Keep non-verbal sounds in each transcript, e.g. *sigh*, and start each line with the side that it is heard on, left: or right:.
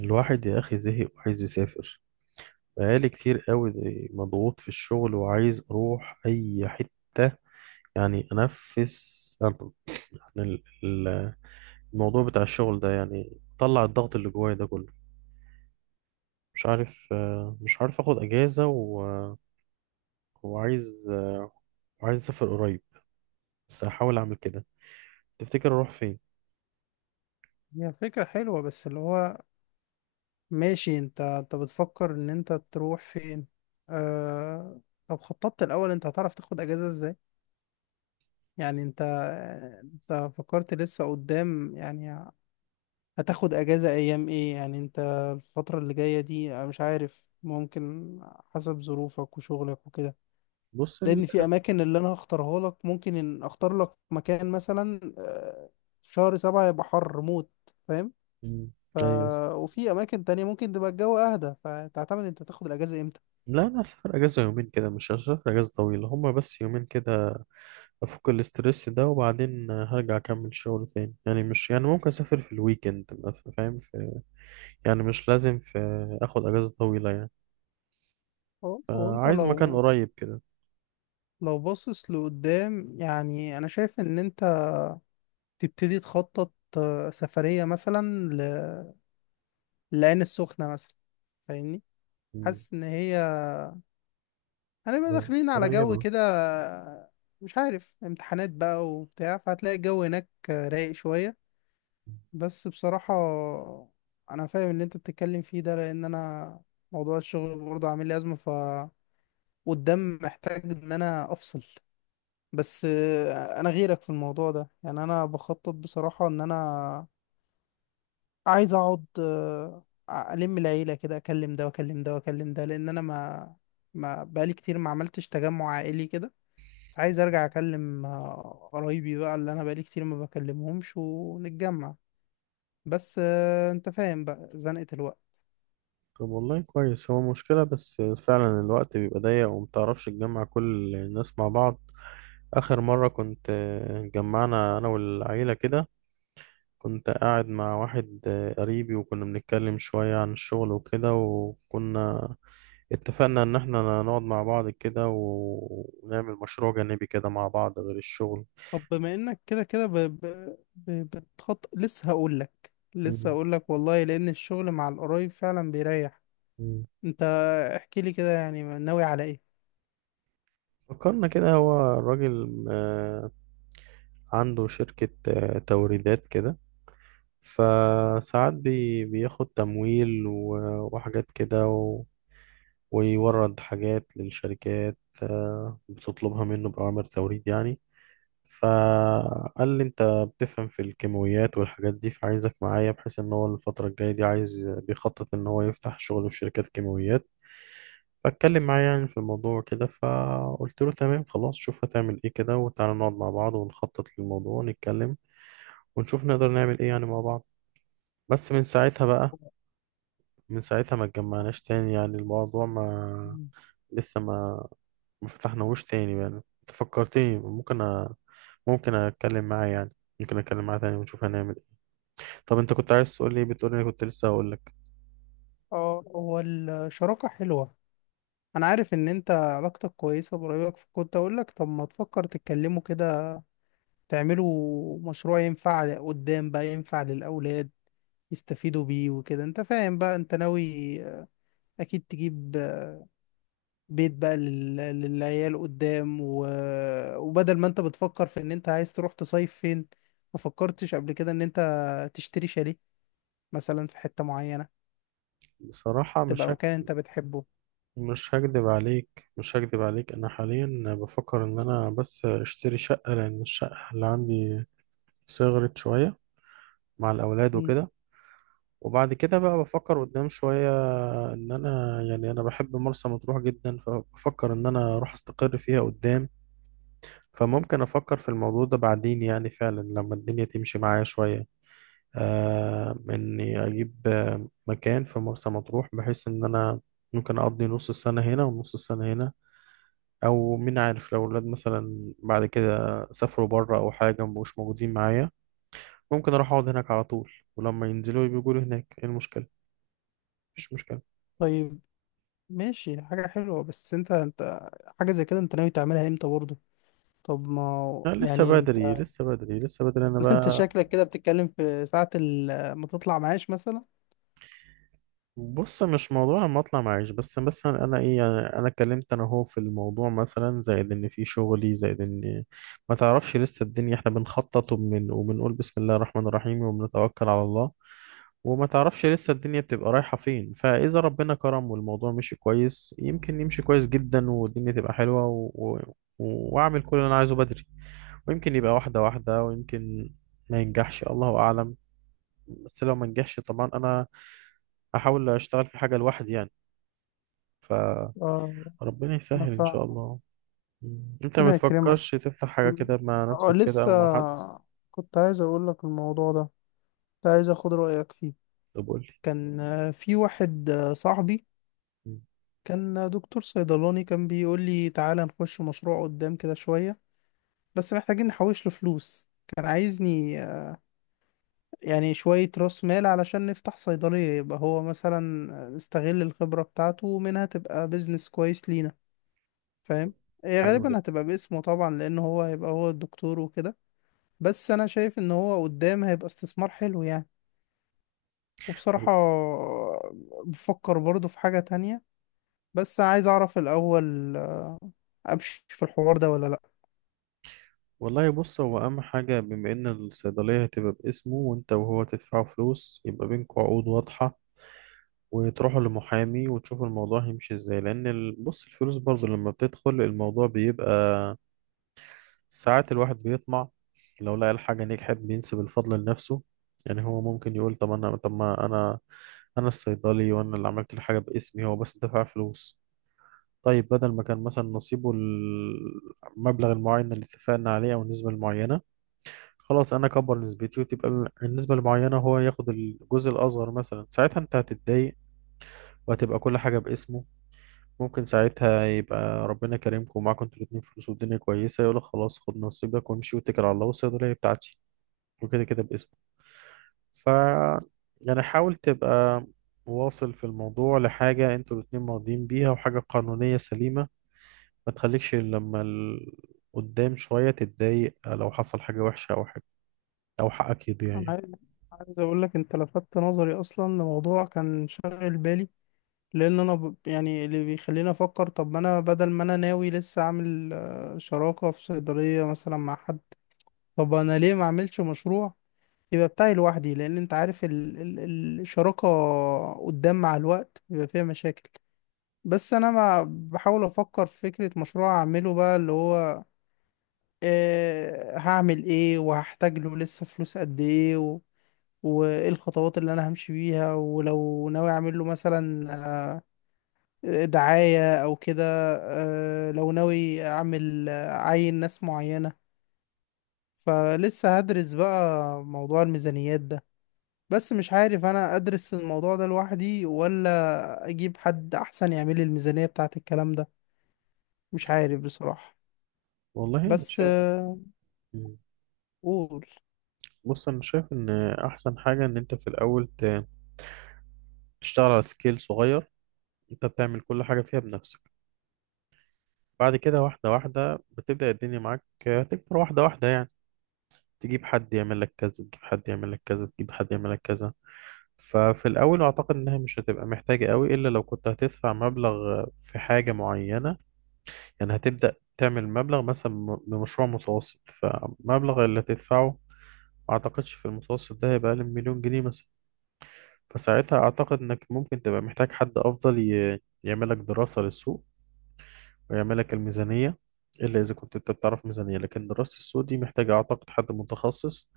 right: الواحد يا أخي زهق وعايز يسافر. بقالي كتير قوي، مضغوط في الشغل وعايز أروح أي حتة، يعني أنفس عن عن ال- ال- الموضوع بتاع الشغل ده، يعني طلع الضغط اللي جوايا ده كله. مش عارف أخد أجازة وعايز آه، وعايز أسافر قريب، بس هحاول أعمل كده. تفتكر أروح فين؟
left: هي فكرة حلوة بس اللي هو ماشي. انت بتفكر ان انت تروح فين؟ آه... طب خططت الاول، انت هتعرف تاخد اجازة ازاي؟ يعني انت، انت فكرت لسه قدام يعني؟ هتاخد اجازة ايام ايه يعني انت؟ الفترة اللي جاية دي انا مش عارف، ممكن حسب ظروفك وشغلك وكده.
right: بص
left: لان في اماكن اللي انا هختارها لك، ممكن ان اختار لك مكان مثلا، في شهر سبعة يبقى حر موت، فاهم؟
right: مم.
left: ف...
right: أيوه.
left: وفي اماكن تانية ممكن تبقى الجو اهدى، فتعتمد انت تاخد الاجازة امتى.
right: لا أنا هسافر أجازة يومين كده، مش هسافر أجازة طويلة، هما بس يومين كده، افك الاسترس ده وبعدين هرجع اكمل شغل تاني، يعني مش يعني ممكن اسافر في الويكند، ما ف- فاهم، في يعني مش لازم في اخد اجازة طويلة يعني،
left: هو انت
right: عايز مكان
left: لو،
right: قريب كده.
left: لو باصص لقدام، يعني انا شايف ان انت تبتدي تخطط سفرية مثلا ل... لعين السخنة مثلا، فاهمني؟
right: مم.
left: حاسس ان هي، هنبقى داخلين على جو
right: قريبة.
left: كده، مش عارف، امتحانات بقى وبتاع، فهتلاقي الجو هناك رايق شوية. بس بصراحة انا فاهم ان انت بتتكلم فيه ده، لان انا موضوع الشغل برضه عامل لي ازمة، والدم محتاج ان انا افصل. بس انا غيرك في الموضوع ده، يعني انا بخطط بصراحة ان انا عايز اقعد، الم العيلة كده، اكلم ده واكلم ده واكلم ده، لان انا ما بقالي كتير ما عملتش تجمع عائلي كده. فعايز ارجع اكلم قرايبي بقى اللي انا بقالي كتير ما بكلمهمش، ونتجمع. بس انت فاهم بقى زنقة الوقت.
right: طب والله كويس، هو مشكلة بس فعلا الوقت بيبقى ضيق ومتعرفش تجمع كل الناس مع بعض. آخر مرة كنت، جمعنا أنا والعيلة كده، كنت قاعد مع واحد قريبي وكنا بنتكلم شوية عن الشغل وكده، وكنا اتفقنا ان احنا نقعد مع بعض كده ونعمل مشروع جانبي كده مع بعض غير الشغل.
left: طب بما انك كده كده بتخط، لسه هقول لك، لسه
right: مم.
left: هقول لك والله، لان الشغل مع القرايب فعلا بيريح.
right: مم.
left: انت احكي لي كده، يعني ناوي على ايه؟
right: فكرنا كده، هو الراجل عنده شركة توريدات كده، فساعات بياخد تمويل وحاجات كده ويورد حاجات للشركات بتطلبها منه بأوامر توريد يعني. فقال لي انت بتفهم في الكيماويات والحاجات دي، فعايزك معايا، بحيث ان هو الفترة الجاية دي عايز بيخطط ان هو يفتح شغل في شركات كيماويات. فاتكلم معايا يعني في الموضوع كده، فقلت له تمام خلاص، شوف هتعمل ايه كده وتعالى نقعد مع بعض ونخطط للموضوع ونتكلم، ونشوف نقدر نعمل ايه يعني مع بعض. بس من ساعتها بقى، من ساعتها ما اتجمعناش تاني، يعني الموضوع ما
left: مم.
right: لسه ما فتحناهوش تاني. يعني انت فكرتني، ممكن ممكن اتكلم معاه يعني، ممكن اتكلم معاه تاني ونشوف هنعمل. طب انت كنت عايز تقول لي ايه؟ بتقول لي كنت لسه هقول لك.
left: اه، هو الشراكة حلوة. انا عارف ان انت علاقتك كويسة بقرايبك، فكنت اقول لك طب ما تفكر تتكلموا كده، تعملوا مشروع ينفع قدام بقى، ينفع للاولاد يستفيدوا بيه وكده. انت فاهم بقى، انت ناوي اكيد تجيب بيت بقى للعيال قدام، وبدل ما انت بتفكر في ان انت عايز تروح تصيف فين، ما فكرتش قبل كده ان انت تشتري شاليه مثلا في حتة معينة،
right: بصراحة
left: تبقى مكان انت بتحبه؟
right: مش هكدب عليك، انا حاليا بفكر ان انا بس اشتري شقة، لان الشقة اللي عندي صغرت شوية مع الاولاد
left: مم.
right: وكده. وبعد كده بقى بفكر قدام شوية، ان انا، يعني بحب مرسى مطروح جدا، فبفكر ان انا اروح استقر فيها قدام، فممكن افكر في الموضوع ده بعدين يعني، فعلا لما الدنيا تمشي معايا شوية، إني أجيب مكان في مرسى مطروح، بحيث إن أنا ممكن أقضي نص السنة هنا ونص السنة هنا. أو مين عارف، لو الولاد مثلا بعد كده سافروا بره أو حاجة، مبقوش موجودين معايا، ممكن أروح أقعد هناك على طول، ولما ينزلوا يبقوا يقولوا هناك إيه المشكلة؟ مفيش مشكلة.
left: طيب ماشي، حاجة حلوة. بس انت، انت حاجة زي كده انت ناوي تعملها امتى برضه؟ طب ما هو-
right: لا، لسه
left: يعني
right: بدري
left: انت
right: لسه بدري لسه بدري أنا
left: *laughs* انت
right: بقى.
left: شكلك كده بتتكلم في ساعة ال- ما تطلع معاش مثلا.
right: بص، مش موضوع لما اطلع معيش، بس مثلا انا ايه، يعني انا اتكلمت، انا هو في الموضوع مثلا زائد ان في شغلي زائد ان ما تعرفش لسه الدنيا، احنا بنخطط وبنقول بسم الله الرحمن الرحيم وبنتوكل على الله. وما تعرفش لسه الدنيا بتبقى رايحة فين، فاذا ربنا كرم والموضوع مشي كويس، يمكن يمشي كويس جدا والدنيا تبقى حلوة واعمل كل اللي انا عايزه بدري. ويمكن يبقى واحدة واحدة، ويمكن ما ينجحش، الله اعلم. بس لو ما نجحش طبعا انا هحاول اشتغل في حاجة لوحدي يعني. ف
left: اه،
right: ربنا
left: انا
right: يسهل ان شاء
left: فاهم.
right: الله. مم. انت ما
left: ربنا يكرمك.
right: بتفكرش تفتح حاجه كده مع
left: اه،
right: نفسك كده
left: لسه.
right: او مع حد؟
left: كنت عايز اقول لك الموضوع ده، كنت عايز اخد رأيك فيه.
right: طب قول لي.
left: كان في واحد صاحبي،
right: مم.
left: كان دكتور صيدلاني، كان بيقول لي تعالى نخش مشروع قدام كده شوية، بس محتاجين نحوش له فلوس. كان عايزني يعني شوية راس مال علشان نفتح صيدلية، يبقى هو مثلا نستغل الخبرة بتاعته ومنها تبقى بيزنس كويس لينا،
right: طب
left: فاهم؟ هي
right: حلو
left: غالبا
right: جدا.
left: هتبقى باسمه طبعا، لأن هو هيبقى هو الدكتور وكده. بس أنا شايف إن هو قدام هيبقى استثمار حلو يعني. وبصراحة،
right: وال-
left: بفكر برضه في حاجة تانية، بس عايز اعرف الاول، امشي في الحوار ده ولا لا؟
right: والله، بص، هو اهم حاجه، بما ان الصيدليه هتبقى باسمه وانت وهو تدفعوا فلوس، يبقى بينكم عقود واضحه وتروحوا لمحامي وتشوفوا الموضوع هيمشي ازاي، لان بص الفلوس برضو لما بتدخل الموضوع بيبقى ساعات الواحد بيطمع. لو لقى الحاجة نجحت بينسب الفضل لنفسه، يعني هو ممكن يقول طب أنا، طب ما أنا، أنا الصيدلي وأنا اللي عملت الحاجة باسمي، هو بس دفع فلوس. طيب بدل ما كان مثلا نصيبه المبلغ المعين اللي اتفقنا عليه أو النسبة المعينة، خلاص أنا أكبر نسبتي وتبقى النسبة المعينة هو ياخد الجزء الأصغر مثلا، ساعتها أنت هتتضايق، وهتبقى كل حاجة باسمه. ممكن ساعتها يبقى ربنا كريمكم ومعاكم انتوا الاتنين فلوس والدنيا كويسة، يقولك خلاص خد نصيبك وامشي واتكل على الله، والصيدلية بتاعتي وكده كده باسمك. ف يعني حاول تبقى واصل في الموضوع لحاجة انتوا الاتنين راضيين بيها وحاجة قانونية سليمة، ما تخليكش لما قدام شوية تتضايق، لو حصل حاجة وحشة أو حاجة أو حقك يضيع
left: انا
right: يعني.
left: عايز عايز اقول لك انت لفتت نظري اصلا لموضوع كان شاغل بالي لان انا ب... يعني اللي بيخليني افكر طب ما انا بدل ما انا ناوي لسه اعمل آه، شراكة في صيدلية مثلا مع حد طب انا ليه ما اعملش مشروع يبقى بتاعي لوحدي لان انت عارف ال... ال... الشراكة قدام مع الوقت بيبقى فيها مشاكل بس انا ما بحاول افكر في فكرة مشروع اعمله بقى اللي هو آه، هعمل ايه وهحتاج له لسه فلوس قد ايه و... وايه الخطوات اللي انا همشي بيها ولو ناوي اعمل له مثلا آه، دعاية او كده آه، لو ناوي اعمل آه، عين ناس معينة فلسه هدرس بقى موضوع الميزانيات ده بس مش عارف انا ادرس الموضوع ده لوحدي ولا اجيب حد احسن يعمل لي الميزانية بتاعت الكلام ده مش عارف بصراحة
right: والله أنا
left: بس
right: شايف. مم.
left: قول.
right: بص أنا شايف إن أحسن حاجة إن أنت في الأول تشتغل على سكيل صغير، أنت بتعمل كل حاجة فيها بنفسك. بعد كده واحدة واحدة بتبدأ الدنيا معاك تكبر واحدة واحدة يعني، تجيب حد يعمل لك كذا، تجيب حد يعمل لك كذا، تجيب حد يعمل لك كذا. ففي الأول أعتقد إنها مش هتبقى محتاجة قوي، إلا لو كنت هتدفع مبلغ في حاجة معينة. يعني هتبدأ تعمل مبلغ مثلا، بمشروع متوسط، فمبلغ اللي هتدفعه ما أعتقدش في المتوسط ده هيبقى أقل من مليون جنيه مثلا. فساعتها أعتقد إنك ممكن تبقى محتاج حد أفضل يعمل لك دراسة للسوق ويعمل لك الميزانية، إلا إذا كنت أنت بتعرف ميزانية. لكن دراسة السوق دي محتاجة أعتقد حد متخصص،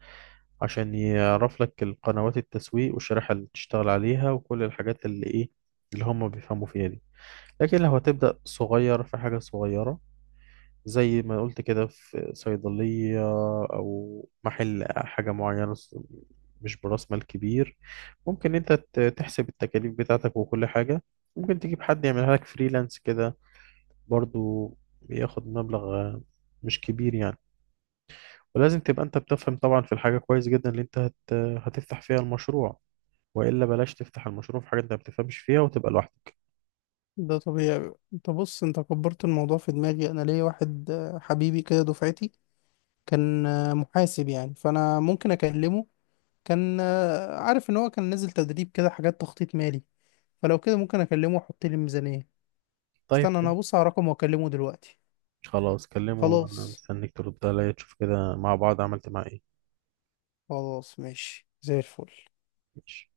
right: عشان يعرف لك القنوات التسويق والشريحة اللي تشتغل عليها وكل الحاجات اللي إيه اللي هم بيفهموا فيها دي. لكن لو هتبدأ صغير في حاجة صغيرة، زي ما قلت كده، في صيدلية أو محل حاجة معينة، مش برأس مال كبير، ممكن أنت تحسب التكاليف بتاعتك وكل حاجة، ممكن تجيب حد يعملها لك فريلانس كده برضو، بياخد مبلغ مش كبير يعني. ولازم تبقى انت بتفهم طبعا في الحاجة كويس جدا اللي انت هتفتح فيها المشروع، وإلا بلاش تفتح المشروع في حاجة انت ما بتفهمش فيها وتبقى لوحدك.
left: ده طبيعي. انت بص، انت كبرت الموضوع في دماغي. انا ليا واحد حبيبي كده، دفعتي، كان محاسب يعني، فانا ممكن اكلمه. كان عارف ان هو كان نازل تدريب كده، حاجات تخطيط مالي، فلو كده ممكن اكلمه واحط لي ميزانية.
right: طيب،
left: استنى انا
right: حلو.
left: هبص على رقم واكلمه دلوقتي.
right: خلاص كلمه، انا
left: خلاص.
right: مستنيك ترد عليا، تشوف كده مع بعض عملت معاه ايه.
left: خلاص ماشي، زي الفل.
right: ماشي